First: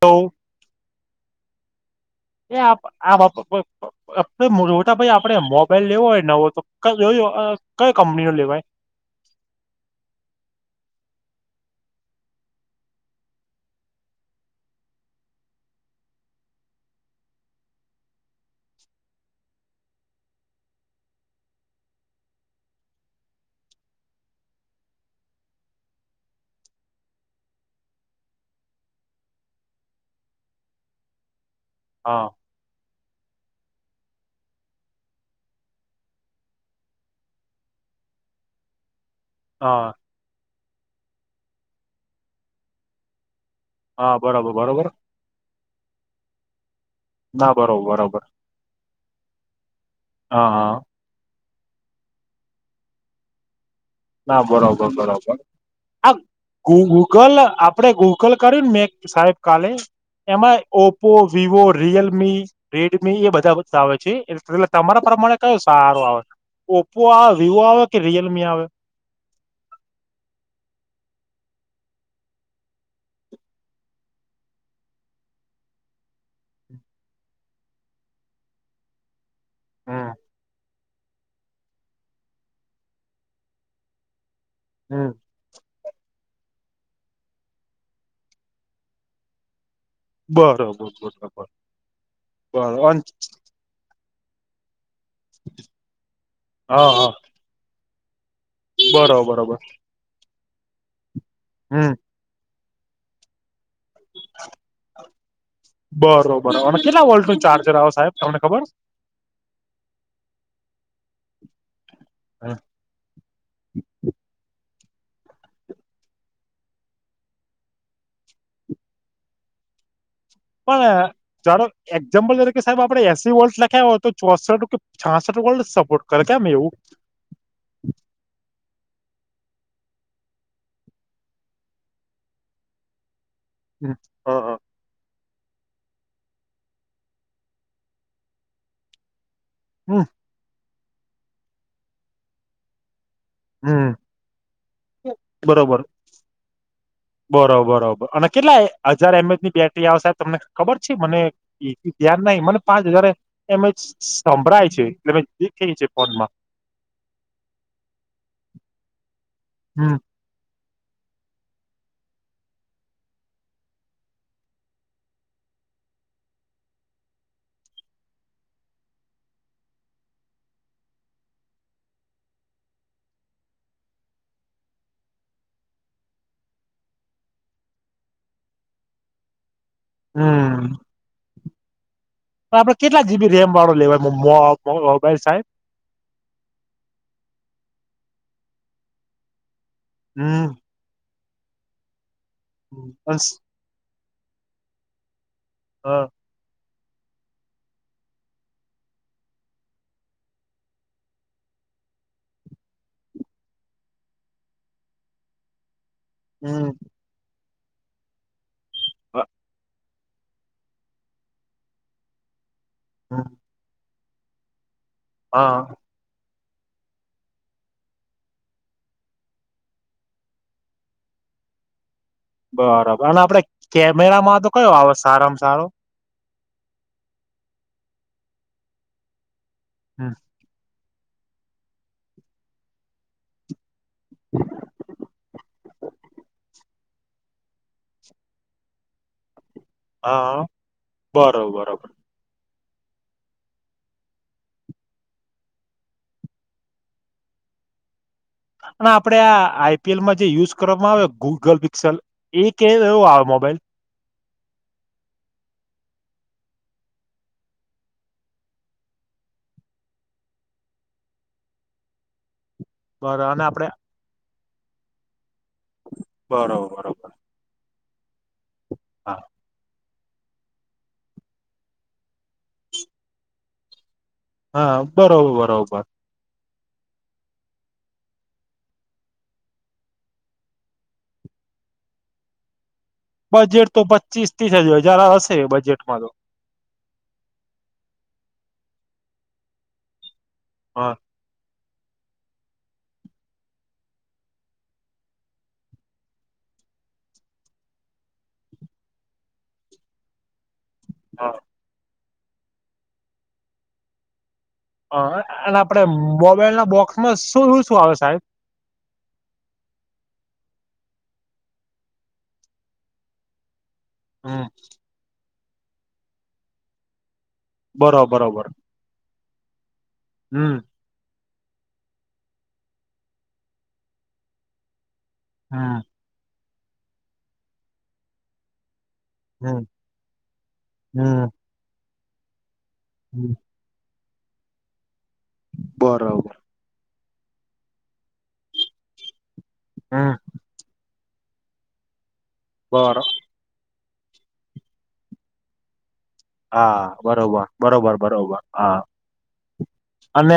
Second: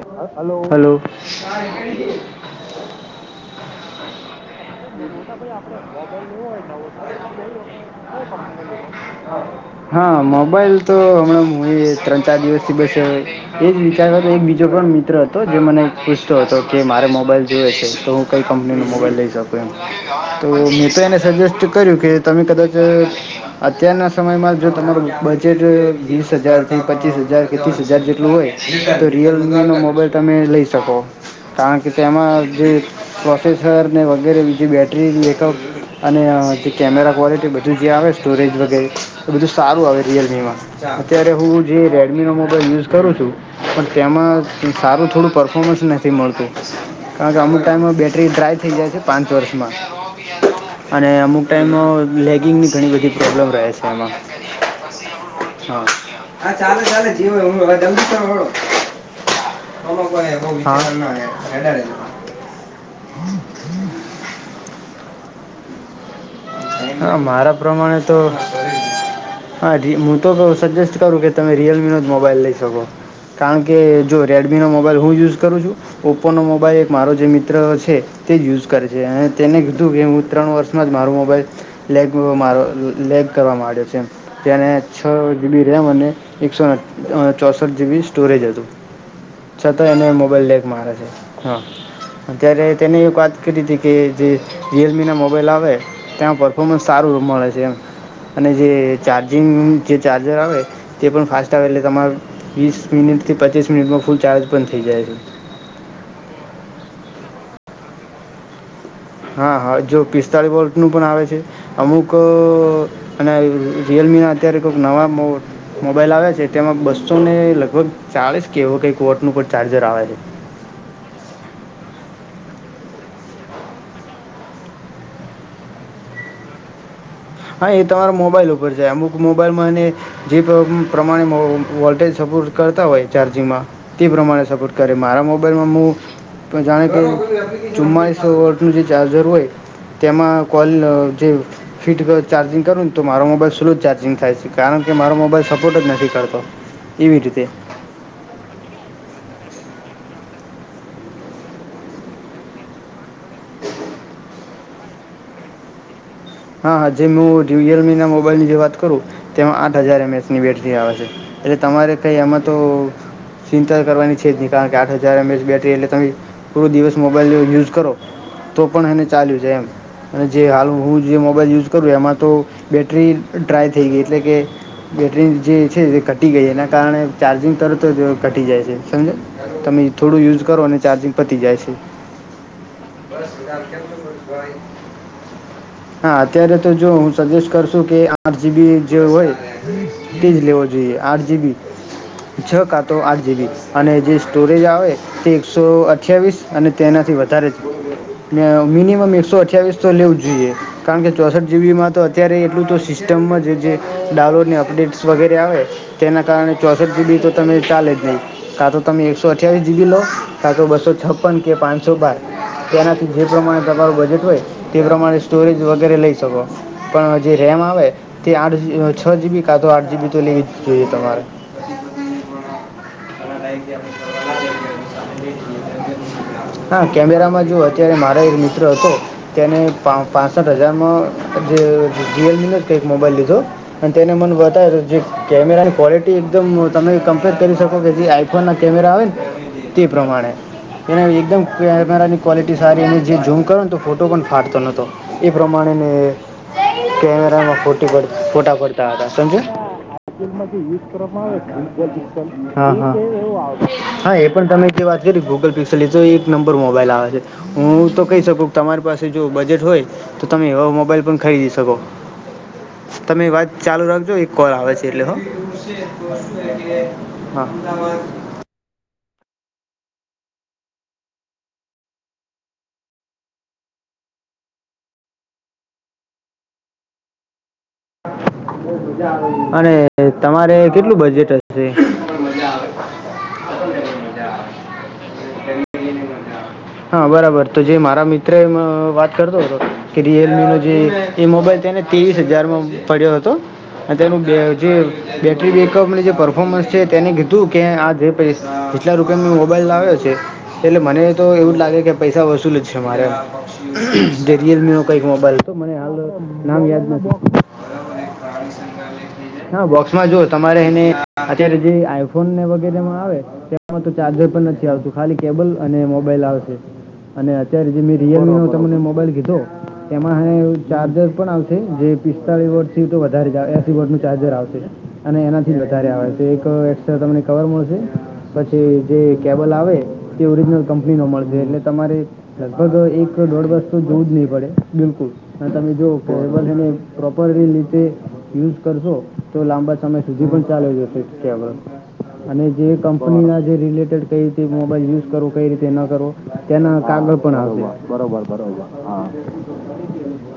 તો હલો એ આ આ બાપ મોટા ભાઈ આપડે મોબાઈલ લેવો હોય નવો તો જોયો કઈ કંપની નો લેવાય હા મોબાઈલ તો હમણા હું એ ત્રણ ચાર દિવસથી બસે એજ રી ત્યારબાદ એક બીજો પણ મિત્ર હતો જે મને પૂછતો હતો કે મારે મોબાઈલ જોઈ છે તો હું કઈ કંપનીનો મોબાઈલ લઈ શકું એમ તો મેં તો એને સજેસ્ટ કર્યું કે તમે કદાચ અત્યારના સમયમાં જો તમારું બજેટ વીસ હજારથી પચીસ હજાર કે ત્રીસ હજાર જેટલું હોય તો રિયલમી નો મોબાઈલ તમે લઈ શકો કારણ કે હા તેમાં જે પ્રોસેસર ને વગેરે બીજી બેૅટરી લેકઅપ અને જે કેમેરા ક્વૉલિટી બધું જે આવે સ્ટોરેજ વગેરે તો બધું સારું હા આવે રિયલમી માં અત્યારે હું જે રેડમીનો મોબાઈલ યુઝ કરું છું પણ હા તેમાં બરોબર બરોબર સારું થોડું પરફોમન્સ નથી મળતું કારણ કે ના અમુક બરોબર ટાઈમમાં બરોબર બેટરી ડ્રાય થઈ જાય છે પાંચ વર્ષમાં હા હા અને અમુક ટાઈઇમાં લેગિંગની ઘણી બધી પ્રોબ્લેમ રહે છે એમાં ના બરોબર બરોબર હા આ ગ ગૂગલ આપડે ગૂગ લ કર્યુંને મે સાહેબ કાલે એમાં ઓપો વિવો રિયલમી રેડમી એ બધા બધ આવે છે એટલે પલા તમારે પ્રમાણે કયું સારું આવે ઓપ્પો હા આવે મારા વિવો આવે કે પ્રમાણે તો રિયલમી આવે હા ર હું તો સજેસ્ટ કરું કે તમે રિયલમીનો જ મોબાઈલ લઈ શકો કારણ કે જો રેડમીનો મોબાઈલ હું યુઝ કરું છું ઓપ્પોનો મોબાઈલ એક મારો જે મિત્ર છે તે જ યુઝ કરે છે અને તેને કીધું કે હમ હું ત્રણ વર્ષ જ મારું બલ લેગ મારો લેગ કરવા માંડ્યો છે તેને હમ છ જી બી જ્યાં મને એકસો ચોસઠ જીબી સ્ટોરેજ હતું છતાં એને મોબાઈલ લેક બરોબર મારે છે બરોબર હા અત્યારે તેને બરોબર એક વાત કરી હતી કે જે રિયલમીના મોબાઈઇલ આવે ત્યાં પરફોર્ન્ હા સાર હા ર મળે છે હમ અને જે બરોબર ચાર્જિંગ બરોબર જે ચાર્જર આવે તે પણ ફાસ્ટ આવે એટલે હમ તમાર વીસ મિનિટથી પચીસ મિટમાં ફૂલ ચાર્જ પણ થઈ જાય છે બરોબર અને કેટલા વોલ્ટ ન ચાર્જર આવો સાહેબ તમને ખબર હા હા જો પિસ્તાળી વોલ્ટનું પણ આવે છે અમુક અને રિયલમીના અત્યારે નવા મો મોબાઈલ આવે છે તેમાં બસો ને લગભગ ચાળસ કેવો કંઈક વોટનું પણ ચાર્જર આવે છે પણ જારો એક્ઝામ્પલ ત કે સાહેબ આપડે એસી વોલ્ડ લખ્યા હોય તો ચોસઠ કે છાસઠ વોલ્ડ સપોર્ટ કરે કેમ એવું હા એ તમારા મોબાઈલ ઉપર છે અમુક મોબાઈલમાં અને જે પ્રમાણે વોલ્ટેજ સપોર્ટ કરતા હોય ચાર્જિંગમાં તે પ્રમાણે સપોર્ટ કરે મારામ બરમાં હું પણ જાણે કે ચુમ્માળીસો વર્ટનું જે ચાર્જર હોય હમ તેમાં કો જે ફીટ ચાર્જિંગ કર તો મારો મોબાઈલ સ્લો હમ ચાર્જિંગ થાય છે કારણ કે મારો મોબાઈલ સપોર્ટ જ નથી કરતો એવી રીતે બરો બરોબર અને કેટલા હજાર એમ ની બેટરી આવ સાહેબ તમને ખબર છે મને એ ધ્યાન નાહ મને પાંચ હજાર એમ એ સંભળાય છે એટલે મે દેખે છે ફોનમાં હા જે હું રિયલમી ના મોબાઈલની જે વાત કરું તેમાં આઠ હમ હજાર એમસની બેટ ટરી આવે છે એટલે તમારે કંઈ એમાં તો ચિંતા કરવાની છે જ નહીં કારણ કે આઠ હજાર એમએચ બેટરી એટલે તમે થૂડ દિવસ મોબાઈલ યુઝ કરો તો પણ એને ચાલ્યું છે એમ અને જે હાલ હું જે મોબાઈલ યુઝ કરું એમાં તો બેૅટરી ડ્રાય થઈ ગઈ એટલે કે બેૅટરી જે છે એ ઘટી ગઈ એના કારણે ચાર્જિંગ તરત જ ઘટી જાય છે સમજે ને હમ જાય છે આપડે કેટલા જીબી રેમ વાળો લેવાયબ સાહેબ હ અત્યારે તો જો હું સજેસ્ટ કરશું કે આઠ જીબી જે હોય તે જ લેવો જોઈએ આજ જીવીી છ કાતો હમ આઠ હ જીબી અને જે સ્ટોરેજ આવે ઠીક સો અઠ્યાવીીસ અને તે એનાથી વધારે જ ને મિનિમમ એકસો અઠ્યાવીસ તો લેવું જ જોઈએ કારણ કે ચોસઠ જીબીમાં તો અત્યારે એટલું તો સિસ્ટમમાં જ જે ડાઉનલોડની અપડેટ્સ વગેરે આવે તેના કારણે હમ ચોસઠ જીબી તો તમે ચાલે જ ન કા તો તમે એકસો અઠ્યાવીસ જીબી લો સા તો બસો છપ્પન કે પાંચસો બાર. તેનાથી જે પ્રમાણે તમારુ બ બજટ હોય. તે પ્રમાણે હા સ્ટોરેજ વગેરે લઈ શકો. પણ જે રેમ આવે તે આઠ છ જીબી કા તો આઠ જીબી તો લેવી જ જોઈએ તમારે. બરાબર અને આપડે [inaudible] કેમેરામાં તો કયો આવે સારામાં સારો હા કેમેરામાં જો અત્યારે મારો એક મિત્ર હતો. તેને પા પાંસઠ હજારમાં જે રીયલમી નો કંઈક મોબાઈલ લીધો. અને તેને મને વધારે જે કેમેરા ક્વોલિટી એકદમ તમે કમ્પેર કરી શકો કે જે આઈ ફોન ના કેમેરા આવે. તે પ્રમાણે હા એને એકદમ બરોબર બરોબર કેમેરાની ક્વૉલિટી [unintelligible] સારી અને જે ઝૂમ કરો ને તો ફોટો પણ ફાટતો નહોતો એ પ્રમાણે ને કેમેરામાં ફોટો પાડવા અને આપડે આ આઈ પી એલ માં જે યુઝ કરવામાં આવે ગૂગલ પિક્સલ એ કે હા હા [unintelligible] હા એ પણ તમે જે વાત કરી ગૂગલ પિક્સલ તો એક નંબર મોબાઈલ આવે છે હું તો કહી શકું તમારી પાસે જો બજેટ હોય તો તમે એવા મોબાઈલ પણ ખરીદી શકો. બર તમે અને વાત આપડે ચાલુ રાખજો કોલ આવે છે એટલે હા. બરોબર બરોબર હા. [unintelligible] હા. હા બરોબર બરોબર. અને તમારે કેટલું બજેટ હશે. બજેટ તો પચીસ થી જ હજાર હશે બજેટ મારું. હા બરાબર તો જે મારા મિત્ર એમ વાત કરતો હતો કે રિયલમી નો જે હા એ મોબાઈલ તેને ત્રેવીસ હજારમાં પડ્યો હતો અને તેનું બે જે બેટરી બેકઅપની જે પરફોમન્સ છે તેને કીધું કે આ જે પ જેટલા રૂપિયા મેં મોબાઈલ લાવ્યો છે એટલે મને તો હા એવું લાગે કે પૈસા વસૂલ જ છે મારે. જે રિયલમી નો કઈક મોબાઈલ હતો અને મને આપડે હાલ મોબાઈલ નામ ના યાદ બોક્સમાં નથી શું શું આવે સાહેબ હા બોક્સમાં જો તમારે એને અત્યારે જે આઈફોનને વગેરે માં આવે. તો ચાર્જર હમ પણ નથી આવતું ખાલી કેબલ અને મો મોબાઈલ આવશે. અને અત્યારે જે મેં બરોબર રિયલમી નો બરોબર તમને મોબાઈલ લીધો. એમાં હમ હ ચાર્જર પણ આવ જે પિસ્તાળસ વોટ તો વધારે એસી વોટ ન ચાર્જર આવશે. અને એનાથી હમ વધારે આવે છે. એક્સ્ટ્રા તમને કવર મળશે, પછી જે કેબલ હમ આવે તે ઓરિજનલ એના હમ મળશે, એટલે તમ તમારે મગ એક દોડ વસ્તુ બોજ નં પડે. બિલકુલ. હા તમે જો. બરોબર [unintelligible] પ્રોપરરી રીતે યુઝ કરશો. તો લાંબા સમય હમ સુધી પણ ચાલી જશે. કેવા અને જે બરો કંપની ના જે રિલેટ કઈ રીતે મોબાઈલ યુઝ કરો. કઈ રીતે ન કરો. તેના હા કાગળ પણ બરોબર આપે. બરોબર બરોબર બરોબર-બરોબર, હા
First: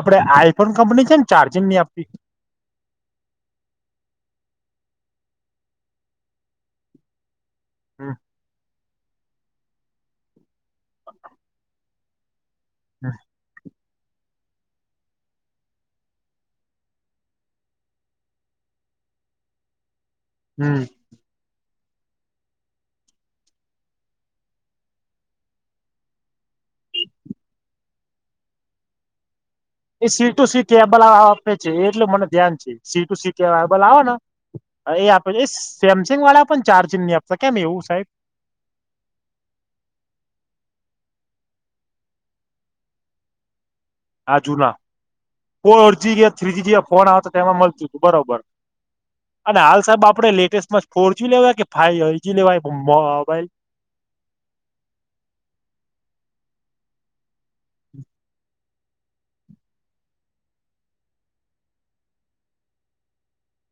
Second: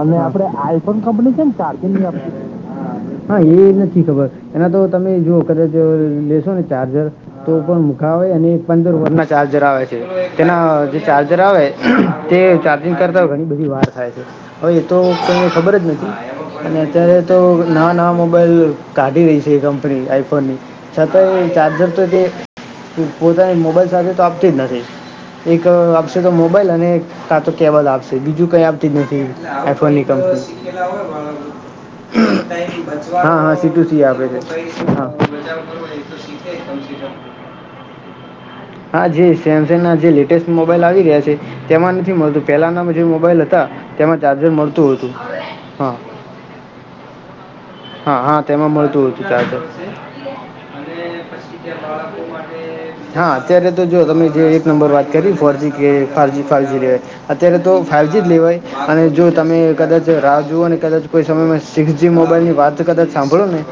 અને આપડે આઈફોન કંપની છે, ને ચાર્જંગની હા એ નથી ખબર એના તો તમે જુઓ કદાચ લેશો ને ચાર્જર તો પણ હમ મુખાવ અને પંદરૂર ના ચાર્જર આવે. તેના જે ચાર્જર આવે તે ચાર્જિંગ હમ, કરતા હોય ઘણી બધી વાર થ હવે એ તો તમને ખબર જ નથી, અને અત્યારે તો નવા નવા મોબાઈલ કાઢી રહી છે એ કંપની આઈ ફોની હમ. છ તો ચાર્જ તો તે પોતાની મોબાઈલ સાથે તો આપતી જ નથી. એક આપશે તો મોબાઈલ અને કાં તો કેબલ આપશે બીજું કઈ આપતી નથી. આફોની એ C to company C cable આપે છે એટલે મને ધ્યાન છે સી ટુ હા હા સી ટુ કેબલ આવે સી ને આપે છે, એ આપે છે એ સેમસંગ વાળા પણ ચાર્જિંગ ની આપતા કેમ એવું સાહેબ હા જ જે લેટેસ્ટ મોબાઈલ આવી રહ્યા છે, તેમાં નથી મળતું પેલા ના જે મોબાઈલ હતા. તેમાં હ ચાર્જર જુના મળતું હતું હા ફોરજી થ્રીજી ફોન આવે તો તેમાં મળતું હતું. હા બરોબર હા તેમાં મળતું હતું ચાર્જર અને હાલ સાહેબ આપણે લેટેસ્ટમાં ફોરજી લેવા કે ફાઈવજી લેવાય હા મોબાઈલ અત્યારે તો જો તમે જે એક નંબર વાત કરી ફોરજીી કે ફા જ ફાઇવ જ લેવાય અત્યારે તો ફાઇવ જ જ લેવાય અને જો તમે કદાચ રાહ જુઓ અને કદાચ કોઈ સમયમાં સિક્સ જ મોબાઈલની વાત કદાચ સાંભળો ને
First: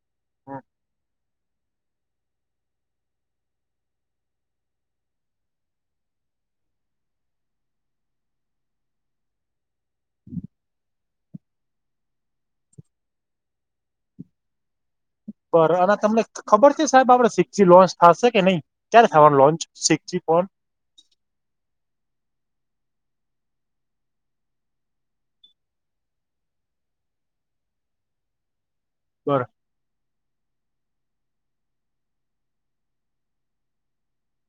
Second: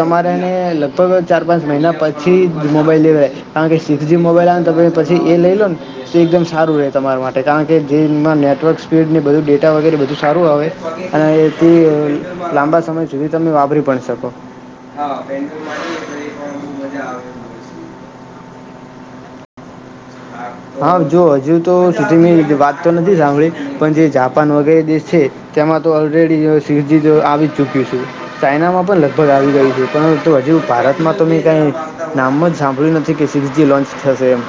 તમારેને લગભગ ચાર પાંચ મહિના પછી મોબાઈલ લેવા કારણ કે સિક્સ જ મોબાઈલ આવે ને તો પછી પછ એ લઈ લો ને તો એકદમ સારું રહે તમારા માટે કારણ કે જેમાં નેટવર્ક સ્પીડને બધું ડે વગેરે બધું સારું આવે અને એથી લાંબા સમય સુધી તમે વાપરી પણ શકો બ અને તમને ખબર છે સાહેબ આપડે સિક્સીી લોન્ચ થશે કે નહી ક્યારે થવાનું લોન્ચ સિક્સ ફોન હા જો હજુ તો સુધી વાત તો નથી સાંભળી પણ જે જાપાન વગેરે દેશ છે તેમાં તો ઓલરેડી સિક્સ જ આવી જ ચૂક્યું છેું ચાાઈનામાં પણ પણ બર લગભગ આવી ગઈ છે પરંતુ હજુ ભારત માં તો મેં કાંઈ નામ જ સાંભળ્યું નથી કે સિક્સજી લોન્ચ થશે એમ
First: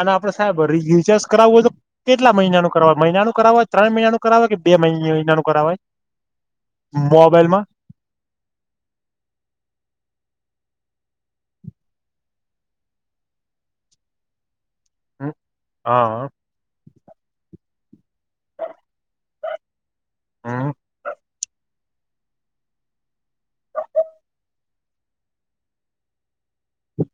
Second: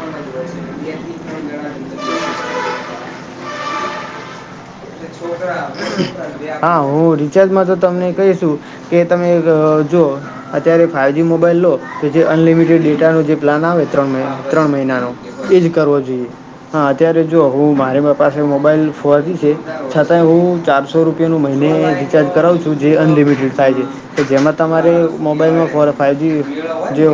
અને આપડે સાહેબ રચાર્જ કરાવવું હોય તો કેટલા મહિનાનું કરાવય મહિનાનું કરાવવા હોય ત્રણ મહિનાનું કરાવય કે બે મહિના મહિનાનું કરાવાય હા હું મોબાઈલમાં રિચારજમાં તો તમને કહીશું કે તમે જો અત્યારે ફાઇવ જ મોબાઈલ લો કે જે અનલિમિટેડ ડેટાનો જે પ્લાન આવે ત્રણ મહિના ત્રણ મહિનાનો એ જ કરવો જોઈએ હા હા અત્યારે જોુઓ હું મારી પાસે મોબાઈલ ફોથી છે છતાં હું હમ ચારસો રૂપિયા નું મહિને રિચાર્જ કરાવું છું જે અનલિમિટેડ થાય છે કે જેમાં તમારે મોબાઈલમાં ફ ફાઇવજી જે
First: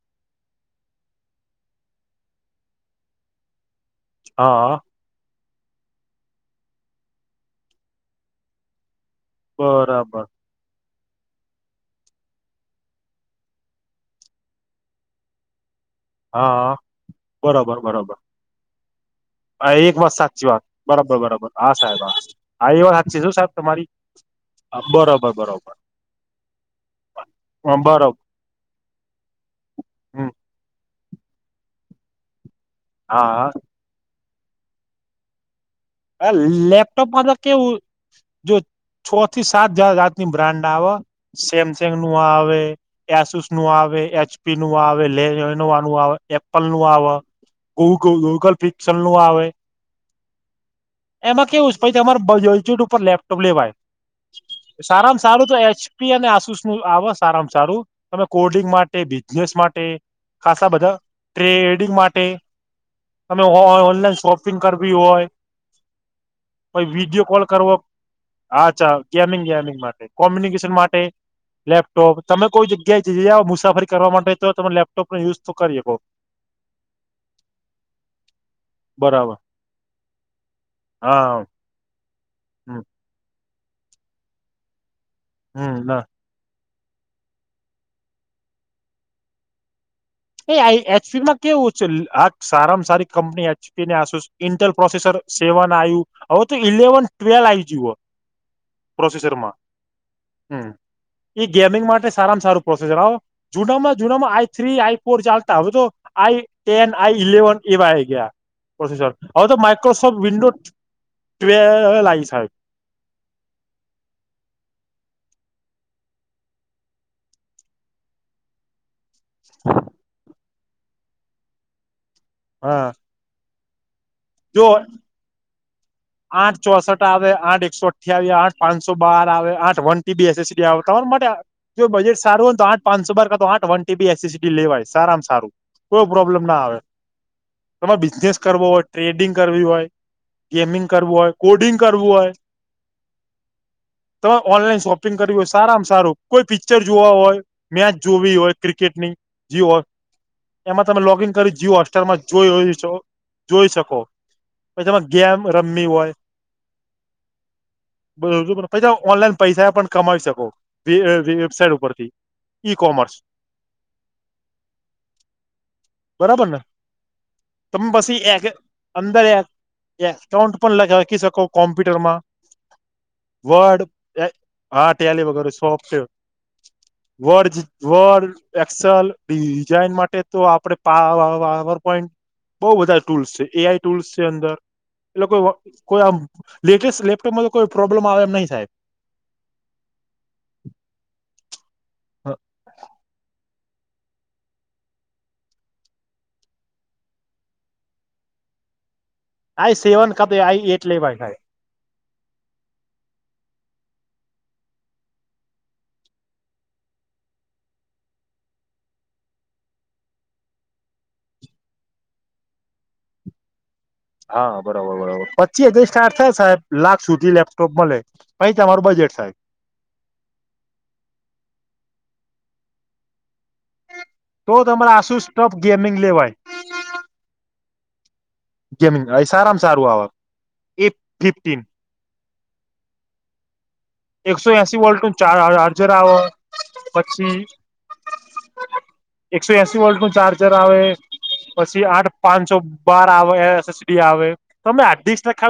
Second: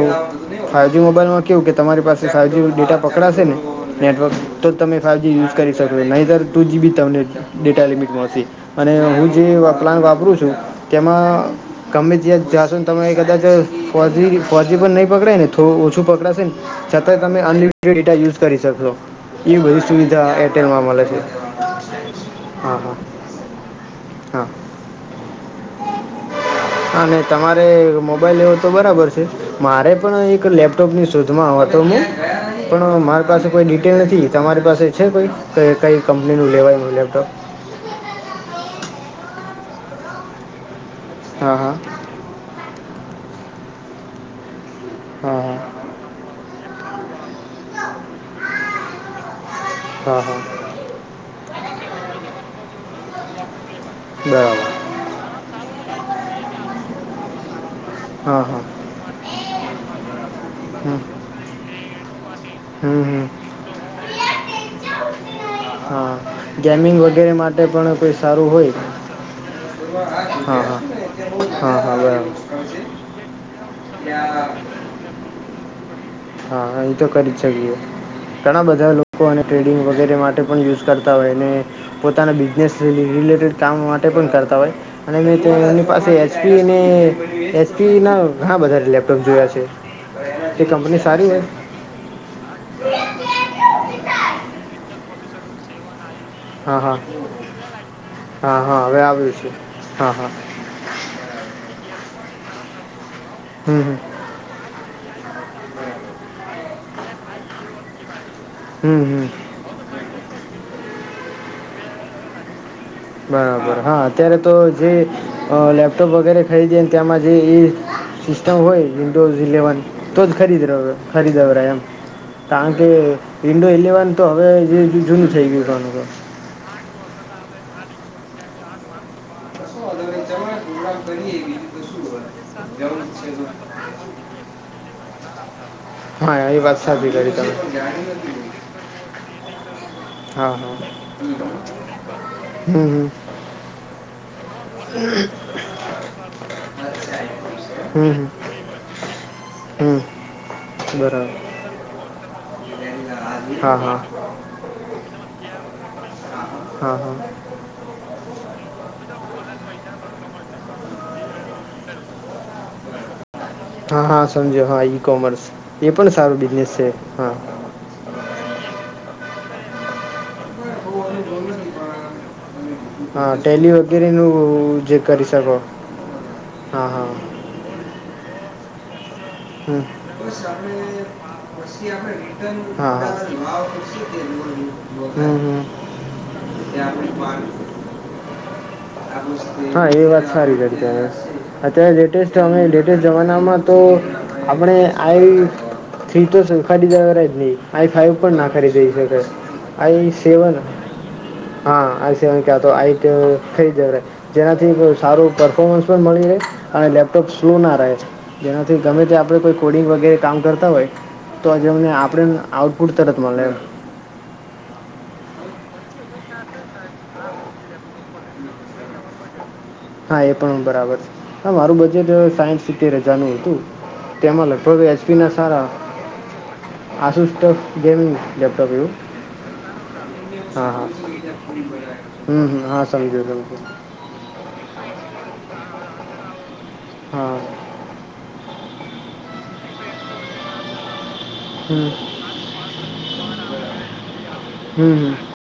ફાઇવજી મોબાઈલમાં કવું કે તમારી પાસે ફાઇવજી ડેટા પકડાશે ને નેટવર્ક તો જ હા તમે ફાવજી યુઝ કરી શક નધર ટુ જીબી તમને ડેટા લિમિટમાં હતી અને હું જે પ્લાન બરાબર વાપરું છું તેમાં ગમે ત્યાં જાશો તમે કદાચ ફોજી ફોજી પણ નહીં પકડાય ને થોડું ઓછું શું પકડાશે ને હા છતાં તમે બરોબર અનલિમિટેડ બરોબર ડેટા યુઝ કરી શકશો એવી બધી એક વાત સુવિધા સાચી વાત એરટેલમાં મળે છે બરાબર બરાબર હા સાહેબ હા હા એ વાત સાચી શું સાહેબ તમારી બરોબર બરોબર તમારે બરોબર મોબાઈલ એવો તો બરાબર છે મારે પણ હમ એક લેપટોપ શ સુધમાં વાતોમું પણ મારી પાસે હા કોઈ ડિટેલ નથી તમારી પાસે છે કઈ કઈ કઈ કંપલેન ઉ લવા મતબ કે જો છો સાત જાતની બ્રાન્ડ આવે હા હા સેમસંગ નું આ આવે એસુસ નું આવે એચપી આવે હા હા લેનું આવે નું આવે ગૂગ ગૂગલ ફિક્શન નું આવે હા હા એમાં કેવું છે પ તમારેલચટ ઉપર લેપટોપ લેવાય બરાબર સારામાં સારું તો એજ અને આસુષ નું આવ આારમાં સારું તમે હા હા કોડિંગ માટે બિઝનેસ માટે ખાસા બધા હમ ટ્રેડિંગ માટે પે હમ હમ ઓનલાઈન શોપિંગ કરવી હોય હા કો ગેમિંગ વિડીિયો વગેરે કોલ માટે કરવો પણ કોઈ સારું હોય અચ્છા ગેમિંગ વેમિંગ માટે હા કોમ્યુનિકેશન હા માટે હા હા લેપટોપ તમે કોઈ બરાબર જગ્યાએ જ મુસાફરી કરવા માટે તો તમે લેપટોપનો ુઝ કરીએ બહ હા એ તો કરી જ શકીએ ઘણા બધા લોકો બરાબર ટ્રેડિંગ વગેરે તે માટે પણ યુઝ કરતા હા હોયને પોતાના બિઝનેસ હમ રિલેટેડ કામ માટે પણ કરતા હોય અને મેં હમ એમની ના પાસે એસપી એસપી ના ઘણા બધારે લેપટોપ જોયા છે તે કંપની [inaudible] સારી સ્ીડમાં હોય કેવું છે આ સારામાં સારી કંપની તેને ઇન્ટરલ પ્રોસેસર સેવન આયુ હવે તો હા હા ઇલેવન ટ્વેલ આઈ જ હો હા હા હવે આવ્યું છે પ્રોસેસરમાં હા હા હ એ ગેમિંગ માટે સારામાં સારું પ્રોસેસર આવો જુના હમ માં હમ જુનામાં આઈ થ્રી આઈ ચાલતા હવે તો આઈ ટેન આઈ ઇલેવન એવા ગયા હમ પ્રોસેસર હમ હવે તો માઇક્રોસોફ્ટ વિન્ડો ત લાઈ સાહેબ બરાબર હા અત્યારે તો જે લેપટોપ વગેરે ખરીદીને તે્યામાં જે એ સિસ્ટમ હોય ટુ ઝ લલેવન તો ખરીદ રહ્યો ખરીદો રહ એમ હા [inaudible] ઇડુ એલેવન. તો હવે જો એ [unintelligible] થઈ ગયું [unintelligible] આઠ ચોસઠ આવે આઠ એકસો અઠ્યાવીસ આઠ પાંચસો બાર આવે આઠ વન ટી બીસએસ તમારા માટે જો બજેટ સારું હોયને તો આઠ પાંચસો બાર કરા તો આઠ વન ટીબી એસીટી લેવાય. સારામાં સારું. કોઈ તો પ્રોબ્લેમ હા ના એ આવે વાત સાચી કરી તમે તમારે બિઝનેસ કરવો હોય ટ્રેડિંગ કરવી હોય હા ગેમિંગ. હા હોય કોડિંગ કરવું હોય. હમ હમ તમે ઓનલાઈન શોપિંગ કરવી હોય સારામાં સારું કોઈ પિક્ચર જોવા હોય મેચ હમ હમ જોવી હોય ક્રિકેટની જીઓ હોલ હમ એમાં તમે લોગ ન બરાબર કરી જી હોસ્ટેલમાં જોઈ હો છો. જોઈ હા હા શકો [unintelligible] રમી હોય. હા હા. [unintelligible] ઓનલાઈન પૈસા પણ કમાવી શકો [unintelligible] વેબસાઇટ ઉપરથી. ઈ કોમર્સ હા હા સમજો હા ઈ કોમર્સ એ પણ સારો બરાબર ને બિઝનેસ છે, હા. તમે પછી એ અંદર [inaudible] [unintelligible] પણ [unintelligible] શકો કોમ્પ્યુટરમાં. હા [unintelligible] વર્ડ વગેરેનું [unintelligible] હા જે ટેલી કરી વગેરે શકો સોફ્ટવેર હા હા. એકક્સલ. પાવર પોઈન્ટ બહુ બધા ટૂલ્સ છે એઆઈ ટૂલ્સ છે અંદર [inaudible] એટલે કોઈ કોઈ આમ લેટેસ્ટ લેપટોપમાં તો કોઈ પ્રોબ્લેમ આવે એમ નહી સાહેબ. હા એ વાત સારી કરી તમે અત્યારે લેટેસ્ટ અમે લેટેસ્ટ જમાનામાં. તો આપણે આઈ થ્રી તો ખરીદેરા જ નહી આઈ ફાઈવ પણ ના ખરીદી આઈ શ [unintelligible] કા તો સેવન આઈ એટ લેવાય સાહેબ [unintelligible] [unintelligible] જેનાથી સારું પરફોર્મન્સ પણ મળી રહે અને લેપટોપ [unintelligible] રહે જેનાથી ગમે તે. આપ કોઈ કોડિંગ વગેરે કામ કરતા હોય તો આજમને આપણેને આઉટપુટ તરત મળે. હા બરોબર બરોબર પચી સ્ટાર્ટ થાય સાહેબ લાખ સુધી લેપટોપ મળે [unintelligible] બજેટ સાહેબ. હા એ પણ બરાબર છે, હ મારું બજેટ સાયન્સ સિતતેર [unintelligible] તેમાં તો લગભગ તમારે એચપી આસુસ ના ટફ સારા ગેમિંગ લેવાય આસુષ ગેમિંગ લેપટોપ એવું. ગેમિંગ સારામાં સારું આવે હા-હા. એ ફિફ્ટીન હમ્મ હા સમજે [unintelligible] એકસો એસી વોલ્ટ નું [unintelligible] ચાર્જર આવે હા પછી. એકસો એસી વોલ્ટ નું ચાર્જર આવે. પછી હમ આઠ પાંચસો બાર આવે એસસડી આવે તમે હમ આઠ હમ દિવસ ના